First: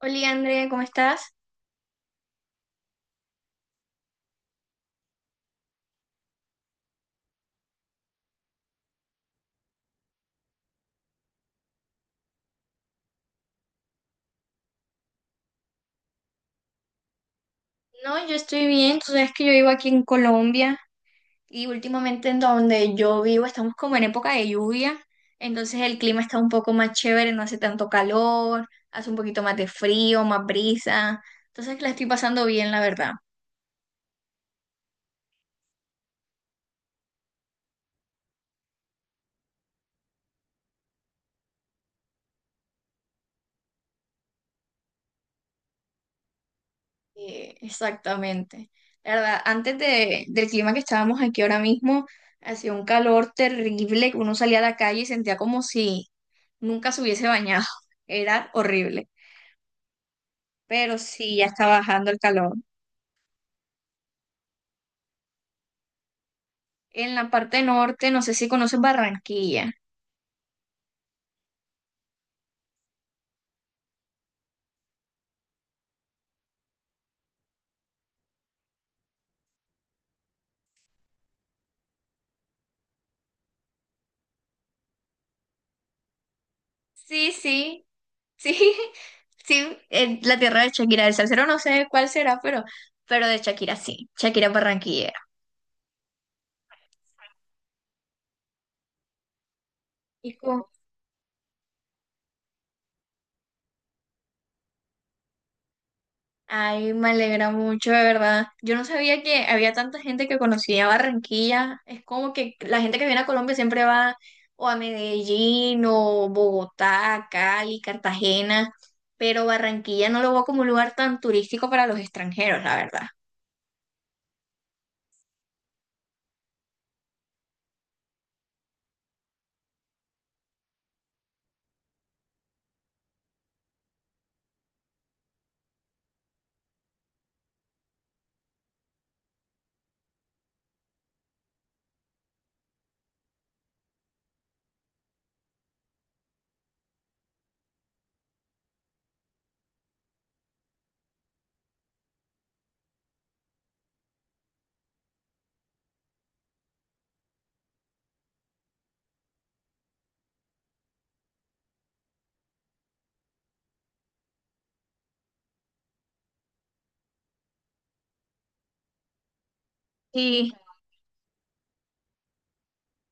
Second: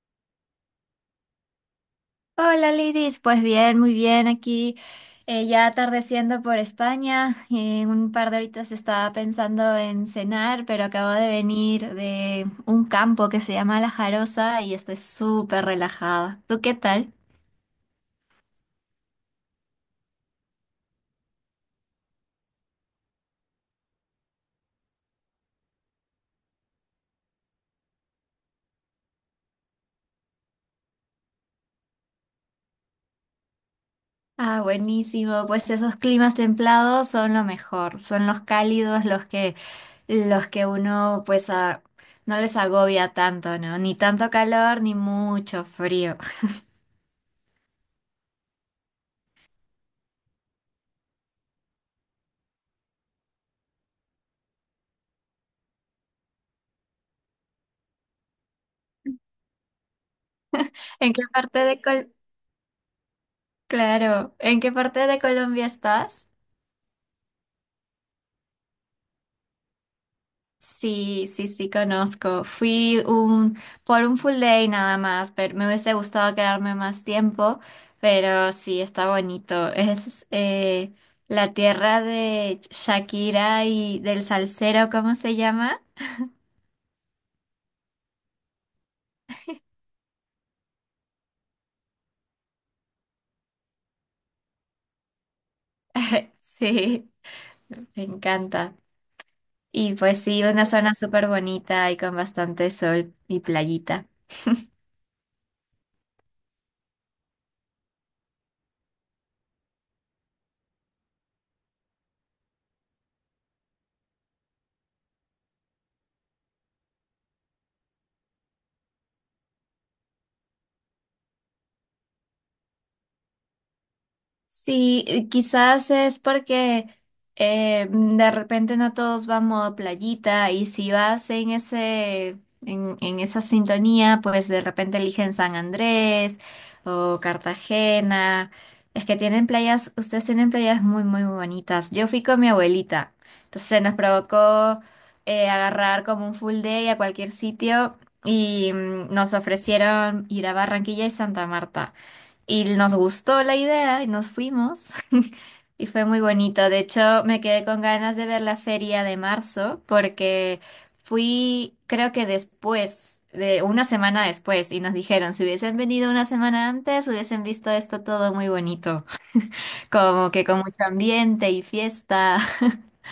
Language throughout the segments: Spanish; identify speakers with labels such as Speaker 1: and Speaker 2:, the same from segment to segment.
Speaker 1: Hola Andrea, ¿cómo estás?
Speaker 2: Hola Lidis, pues bien, muy bien aquí, ya atardeciendo por España. En un par de horitas estaba pensando en cenar, pero acabo de venir de un campo que se llama La Jarosa y estoy súper relajada. ¿Tú qué tal?
Speaker 1: No, yo estoy bien, tú sabes que yo vivo aquí en Colombia y últimamente en donde yo vivo estamos como en época de lluvia, entonces el clima está un poco más chévere, no hace tanto calor, hace un poquito más de frío, más brisa, entonces la estoy pasando bien, la verdad.
Speaker 2: Ah, buenísimo, pues esos climas templados son lo mejor. Son los cálidos los que uno pues no les agobia tanto, ¿no? Ni tanto calor ni mucho frío.
Speaker 1: Exactamente. La verdad, del clima que estábamos aquí ahora mismo, hacía un calor terrible, uno salía a la calle y sentía como si nunca se hubiese bañado, era horrible. Pero
Speaker 2: ¿En qué
Speaker 1: sí, ya
Speaker 2: parte
Speaker 1: está
Speaker 2: de
Speaker 1: bajando
Speaker 2: Colombia?
Speaker 1: el calor.
Speaker 2: Claro, ¿en qué parte de Colombia estás?
Speaker 1: En la parte norte, no sé si conocen Barranquilla.
Speaker 2: Sí, sí, sí, conozco. Por un full day nada más, pero me hubiese gustado quedarme más tiempo, pero sí, está bonito. Es la tierra de Shakira y del salsero, ¿cómo se llama?
Speaker 1: Sí, sí, sí, sí, la tierra de Shakira, el salsero no sé cuál será, pero de Shakira sí, Shakira es barranquillera.
Speaker 2: Sí, me encanta. Y pues
Speaker 1: Y
Speaker 2: sí,
Speaker 1: con-
Speaker 2: una zona súper bonita y con bastante sol y playita.
Speaker 1: ay, me alegra mucho, de verdad. Yo no sabía que había tanta gente que conocía Barranquilla. Es como que la gente que viene a Colombia siempre va o a Medellín o Bogotá, Cali, Cartagena, pero Barranquilla no lo veo como un lugar tan turístico para los extranjeros, la verdad.
Speaker 2: Sí, quizás es porque de repente no todos van modo playita, y si vas en esa sintonía, pues de repente eligen San Andrés o Cartagena. Es que tienen playas, ustedes tienen playas muy, muy bonitas. Yo fui con mi abuelita, entonces nos provocó agarrar como un full day a cualquier sitio y nos ofrecieron ir a Barranquilla y Santa Marta. Y nos gustó la idea y nos fuimos. Y fue muy bonito. De hecho, me quedé con ganas de ver la feria de marzo porque fui, creo que después, de una semana después, y nos dijeron, si hubiesen venido una semana antes, hubiesen visto esto todo muy bonito, como que
Speaker 1: Sí,
Speaker 2: con mucho ambiente y fiesta.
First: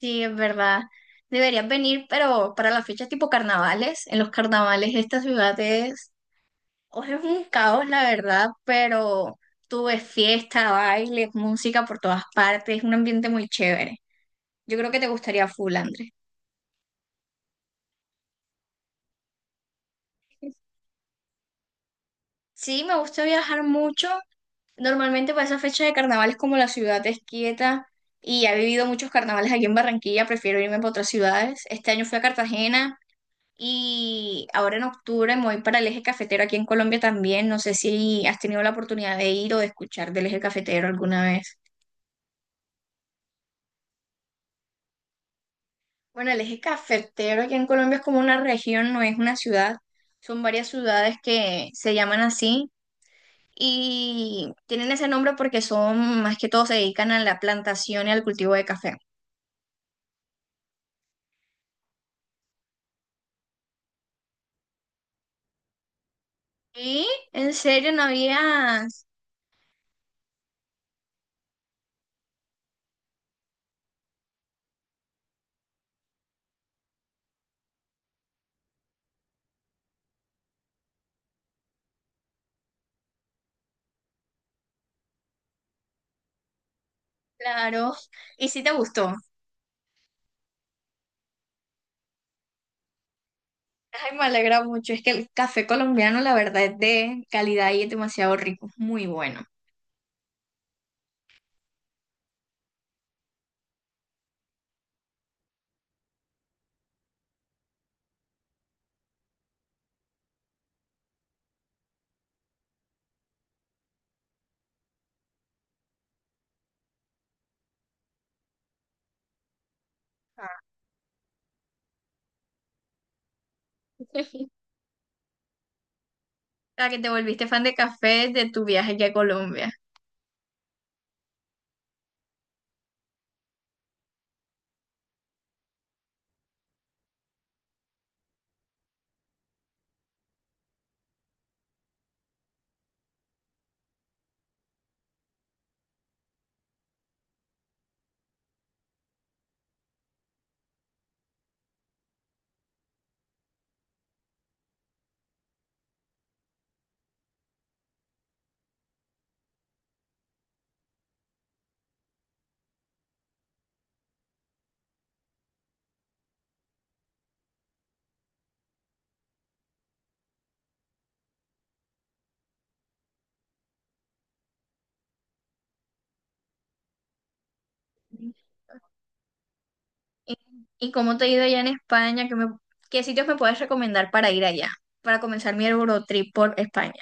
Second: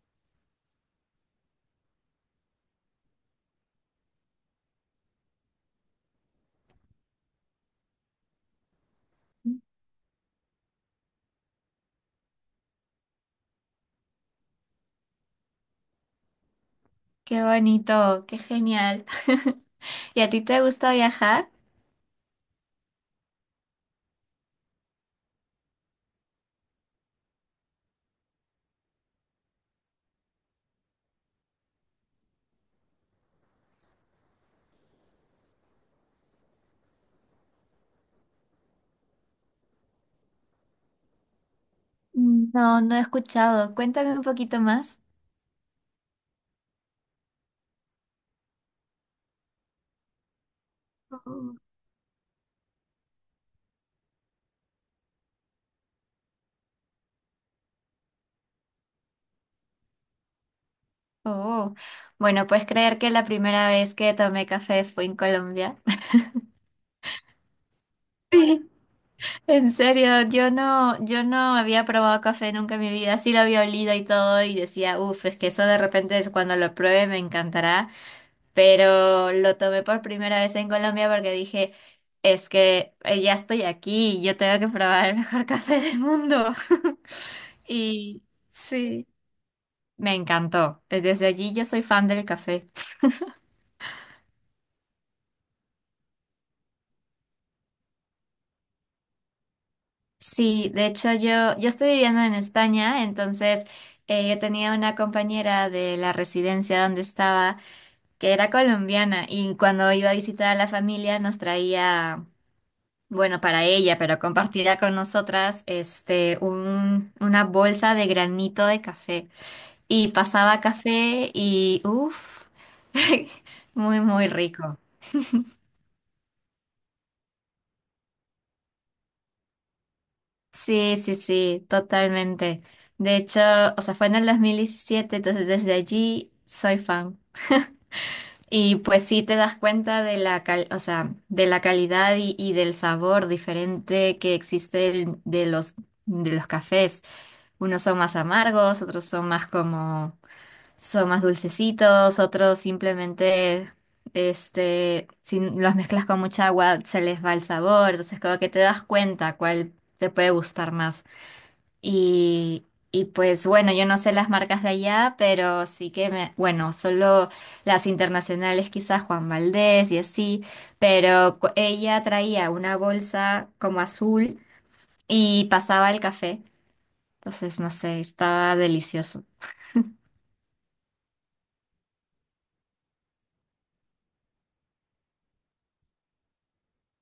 Speaker 1: sí, es verdad. Deberías venir, pero para las fechas tipo carnavales, en los carnavales esta ciudad es hoy es un caos, la verdad, pero tuve fiesta, baile, música por todas partes, es un ambiente muy chévere. Yo creo que te gustaría full, Andrés.
Speaker 2: Qué bonito, qué genial. ¿Y a ti te gusta viajar?
Speaker 1: Sí, me gusta viajar mucho. Normalmente para esa fecha de carnavales, como la ciudad es quieta y he vivido muchos carnavales aquí en Barranquilla, prefiero irme para otras ciudades. Este año fui a Cartagena y ahora en octubre me voy para el Eje Cafetero aquí en Colombia también. No sé si has tenido la oportunidad de ir o de escuchar del Eje Cafetero alguna vez.
Speaker 2: No, no he escuchado. Cuéntame un poquito más.
Speaker 1: Bueno, el eje cafetero aquí en Colombia es como una región, no es una ciudad. Son varias ciudades que se llaman así y tienen ese nombre porque son, más que todo, se dedican a la plantación y al cultivo de café.
Speaker 2: Oh, bueno, ¿puedes creer que la primera vez que tomé café fue en Colombia?
Speaker 1: ¿Y en serio no habías?
Speaker 2: En serio, yo no había probado café nunca en mi vida. Sí lo había olido y todo y decía, uff, es que eso de repente es cuando lo pruebe me encantará. Pero lo tomé por primera vez en Colombia porque dije, es que ya estoy aquí, yo tengo que probar el mejor café del mundo.
Speaker 1: Claro.
Speaker 2: Y
Speaker 1: ¿Y si te
Speaker 2: sí,
Speaker 1: gustó?
Speaker 2: me encantó. Desde allí yo soy fan del café.
Speaker 1: Ay, me alegra mucho. Es que el café colombiano, la verdad, es de calidad y es demasiado rico. Muy bueno.
Speaker 2: Sí, de hecho yo estoy viviendo en España, entonces yo tenía una compañera de la residencia donde estaba que era colombiana, y cuando iba a visitar a la familia nos traía, bueno, para ella, pero compartida con nosotras, este, una bolsa de granito de café y pasaba café y uff, muy, muy rico.
Speaker 1: O sea, que te volviste fan de café de tu viaje aquí a Colombia.
Speaker 2: Sí, sí, sí, totalmente. De hecho, o sea, fue en el 2017, entonces desde allí soy fan. Y pues sí te das cuenta de la o sea, de la calidad y del sabor diferente que existe de los cafés. Unos son más amargos, otros son más como son más dulcecitos, otros simplemente este si los mezclas con mucha agua se les va el sabor, entonces como que te das cuenta cuál te puede gustar más. Y, y pues bueno, yo no sé las marcas de allá, pero sí que me, bueno, solo las internacionales, quizás Juan Valdés y así, pero ella traía una bolsa como azul y pasaba el café. Entonces, no sé, estaba delicioso.
Speaker 1: ¿Y, y cómo te ha ido allá en España? ¿Qué, me- qué sitios me puedes recomendar para ir allá? Para comenzar mi Eurotrip por España.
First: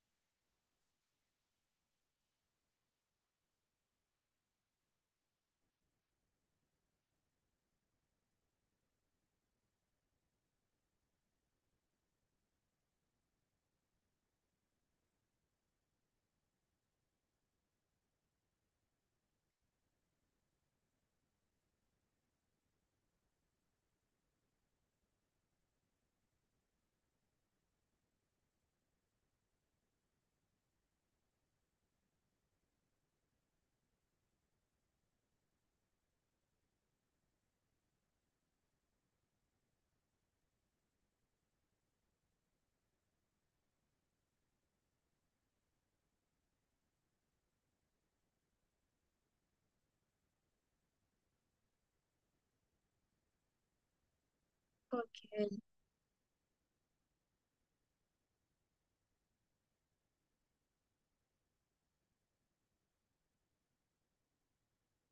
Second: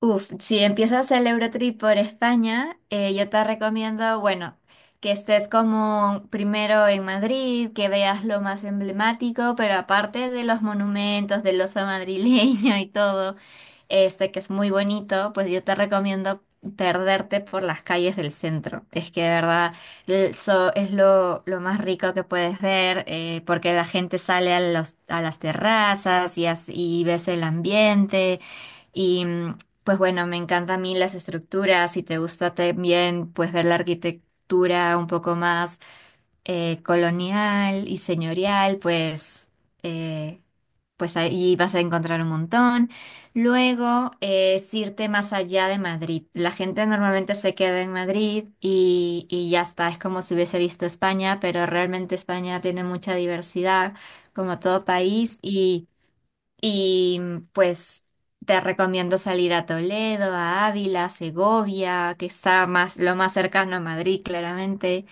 Speaker 2: Uf, si empiezas el Eurotrip por España, yo te recomiendo, bueno, que estés como primero en Madrid, que veas lo más emblemático, pero aparte de los monumentos, del oso madrileño y todo, este que es muy bonito, pues yo te recomiendo perderte por las calles del centro. Es que de verdad es lo más rico que puedes ver, porque la gente sale a a las terrazas y, y ves el ambiente. Y pues bueno, me encanta a mí las estructuras. Si te gusta también pues ver la arquitectura un poco más colonial y señorial, pues, eh, pues ahí vas a encontrar un montón. Luego es irte más allá de Madrid. La gente normalmente se queda en Madrid y ya está, es como si hubiese visto,
Speaker 1: Okay.
Speaker 2: y pues te recomiendo salir a Toledo, a Ávila, Segovia, que está más, lo más cercano a Madrid, claramente.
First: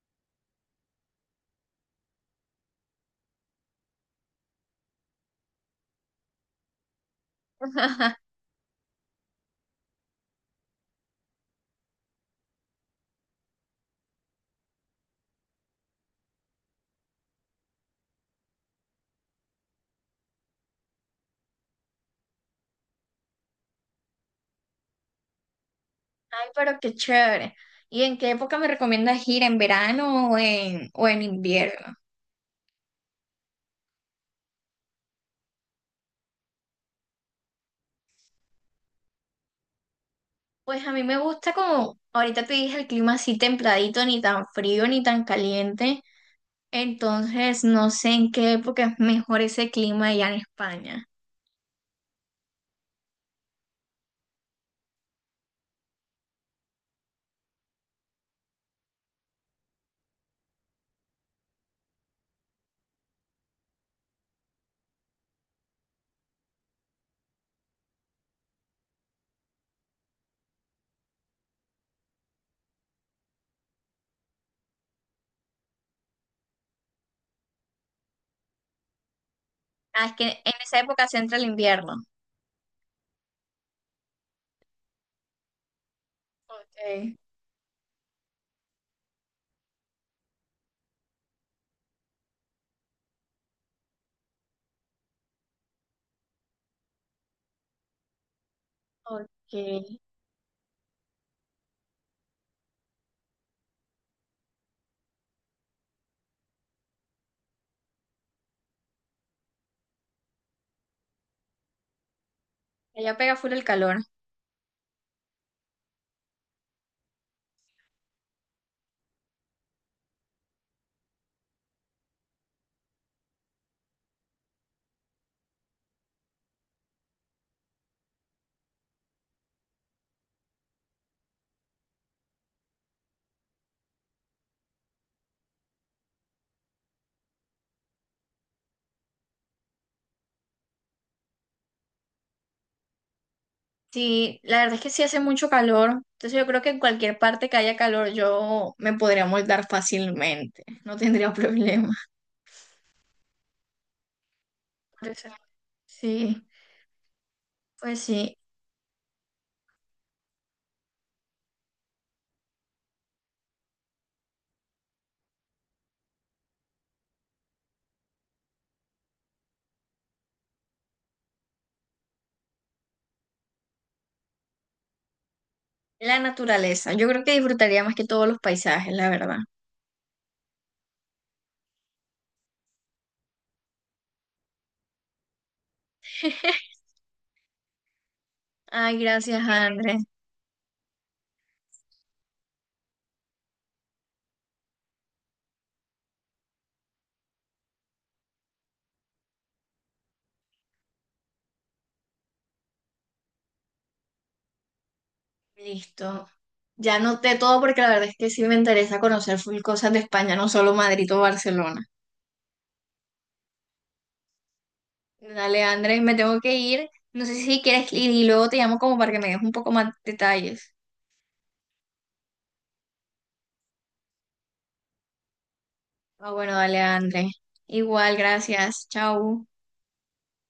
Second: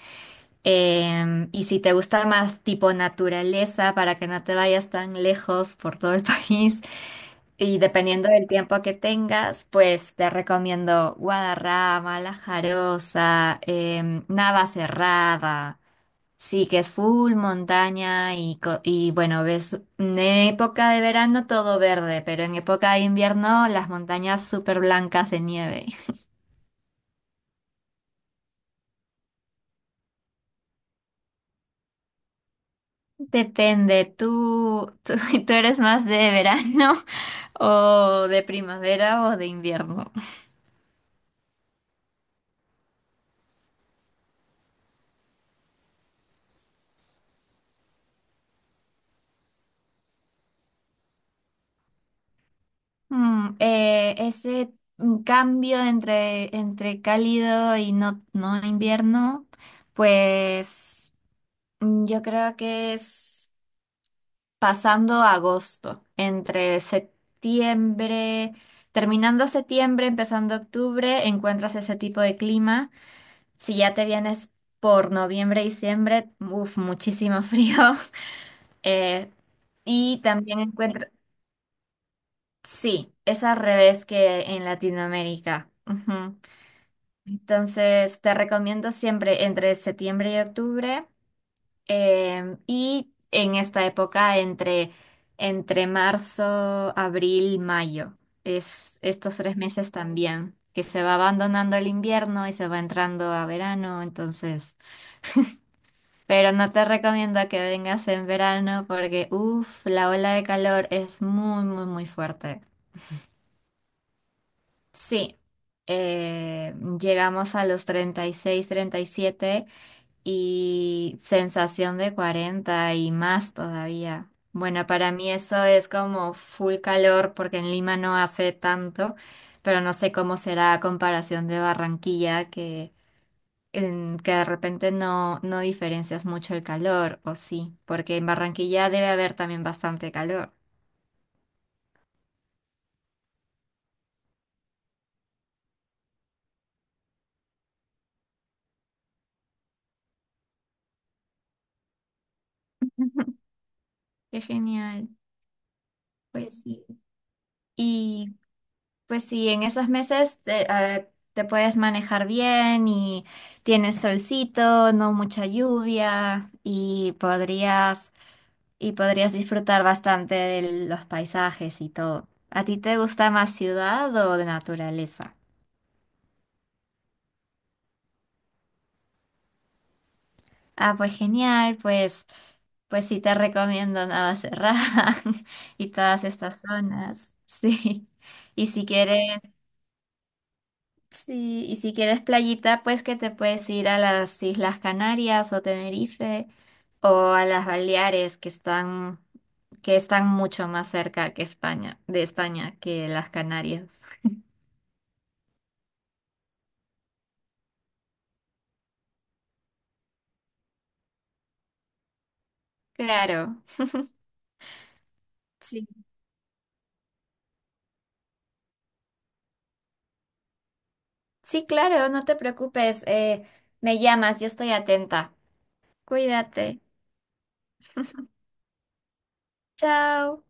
Speaker 2: Em, y si te gusta más tipo naturaleza, para que no te vayas tan lejos por todo el país, y dependiendo del tiempo que tengas, pues te recomiendo Guadarrama, La Jarosa, Navacerrada. Sí, que es full montaña y, y bueno, ves en época de verano todo verde, pero en época de invierno las montañas súper blancas de nieve.
Speaker 1: Ay, pero qué chévere. ¿Y en qué época me recomiendas ir? ¿En verano o en invierno?
Speaker 2: Depende, ¿tú eres más de verano o de primavera o de invierno?
Speaker 1: Pues a mí me gusta como, ahorita te dije, el clima así templadito, ni tan frío ni tan caliente. Entonces, no sé en qué época es mejor ese clima allá en España.
Speaker 2: Mm, eh, ese cambio entre cálido y no invierno, pues yo creo que es... pasando a agosto, entre septiembre, terminando septiembre, empezando octubre, encuentras ese tipo de clima. Si ya te vienes por noviembre, diciembre, uff, muchísimo frío. Eh,
Speaker 1: Ah, es
Speaker 2: y
Speaker 1: que en
Speaker 2: también
Speaker 1: esa época
Speaker 2: encuentras,
Speaker 1: se entra el invierno.
Speaker 2: sí, es al revés que en Latinoamérica. Ujú.
Speaker 1: Ok,
Speaker 2: Entonces, te recomiendo siempre entre septiembre y octubre. Em, y en esta época, entre marzo, abril, mayo, es
Speaker 1: ok.
Speaker 2: estos tres meses también, que se va abandonando el invierno y se va entrando a verano, entonces, pero no te recomiendo que vengas en verano porque, uff, la ola de calor es muy, muy, muy fuerte.
Speaker 1: Allá pega full el calor.
Speaker 2: Sí, eh, llegamos a los 30, 36, 37 y sensación de 40 y más todavía. Bueno, para mí eso es como full calor porque en Lima no hace tanto, pero no sé cómo será a comparación de Barranquilla que, que de repente no diferencias mucho el calor, o sí, porque en Barranquilla debe haber también bastante calor.
Speaker 1: Sí, la verdad es que sí hace mucho calor, entonces yo creo que en cualquier parte que haya calor yo me podría moldar fácilmente, no tendría problema.
Speaker 2: Qué
Speaker 1: Por
Speaker 2: genial,
Speaker 1: eso, sí,
Speaker 2: pues
Speaker 1: pues
Speaker 2: sí.
Speaker 1: sí,
Speaker 2: Pues sí, en esos meses te puedes manejar bien y tienes solcito, no mucha lluvia y podrías disfrutar bastante de los paisajes y todo. ¿A ti te gusta más ciudad o de naturaleza?
Speaker 1: la naturaleza, yo creo que disfrutaría más que todos los paisajes, la verdad.
Speaker 2: Ah, pues genial, pues sí te recomiendo Navacerrada y todas estas zonas. Sí. Y si
Speaker 1: Ay,
Speaker 2: quieres
Speaker 1: gracias, Andrés.
Speaker 2: Sí, y si quieres playita, pues que te puedes ir a las Islas Canarias o Tenerife o a las Baleares, que están mucho más cerca que de España que las Canarias.
Speaker 1: Listo. Ya noté todo porque la verdad es que sí me interesa conocer full cosas de España, no solo Madrid o Barcelona.
Speaker 2: Claro.
Speaker 1: Dale,
Speaker 2: Sí.
Speaker 1: Andrés, me tengo que ir. No sé si quieres ir y luego te llamo como para que me des un poco más detalles.
Speaker 2: Sí, claro, no te preocupes. Me llamas, yo estoy atenta.
Speaker 1: Ah, bueno,
Speaker 2: Cuídate.
Speaker 1: dale, André. Igual, gracias. Chau.
Speaker 2: Chao.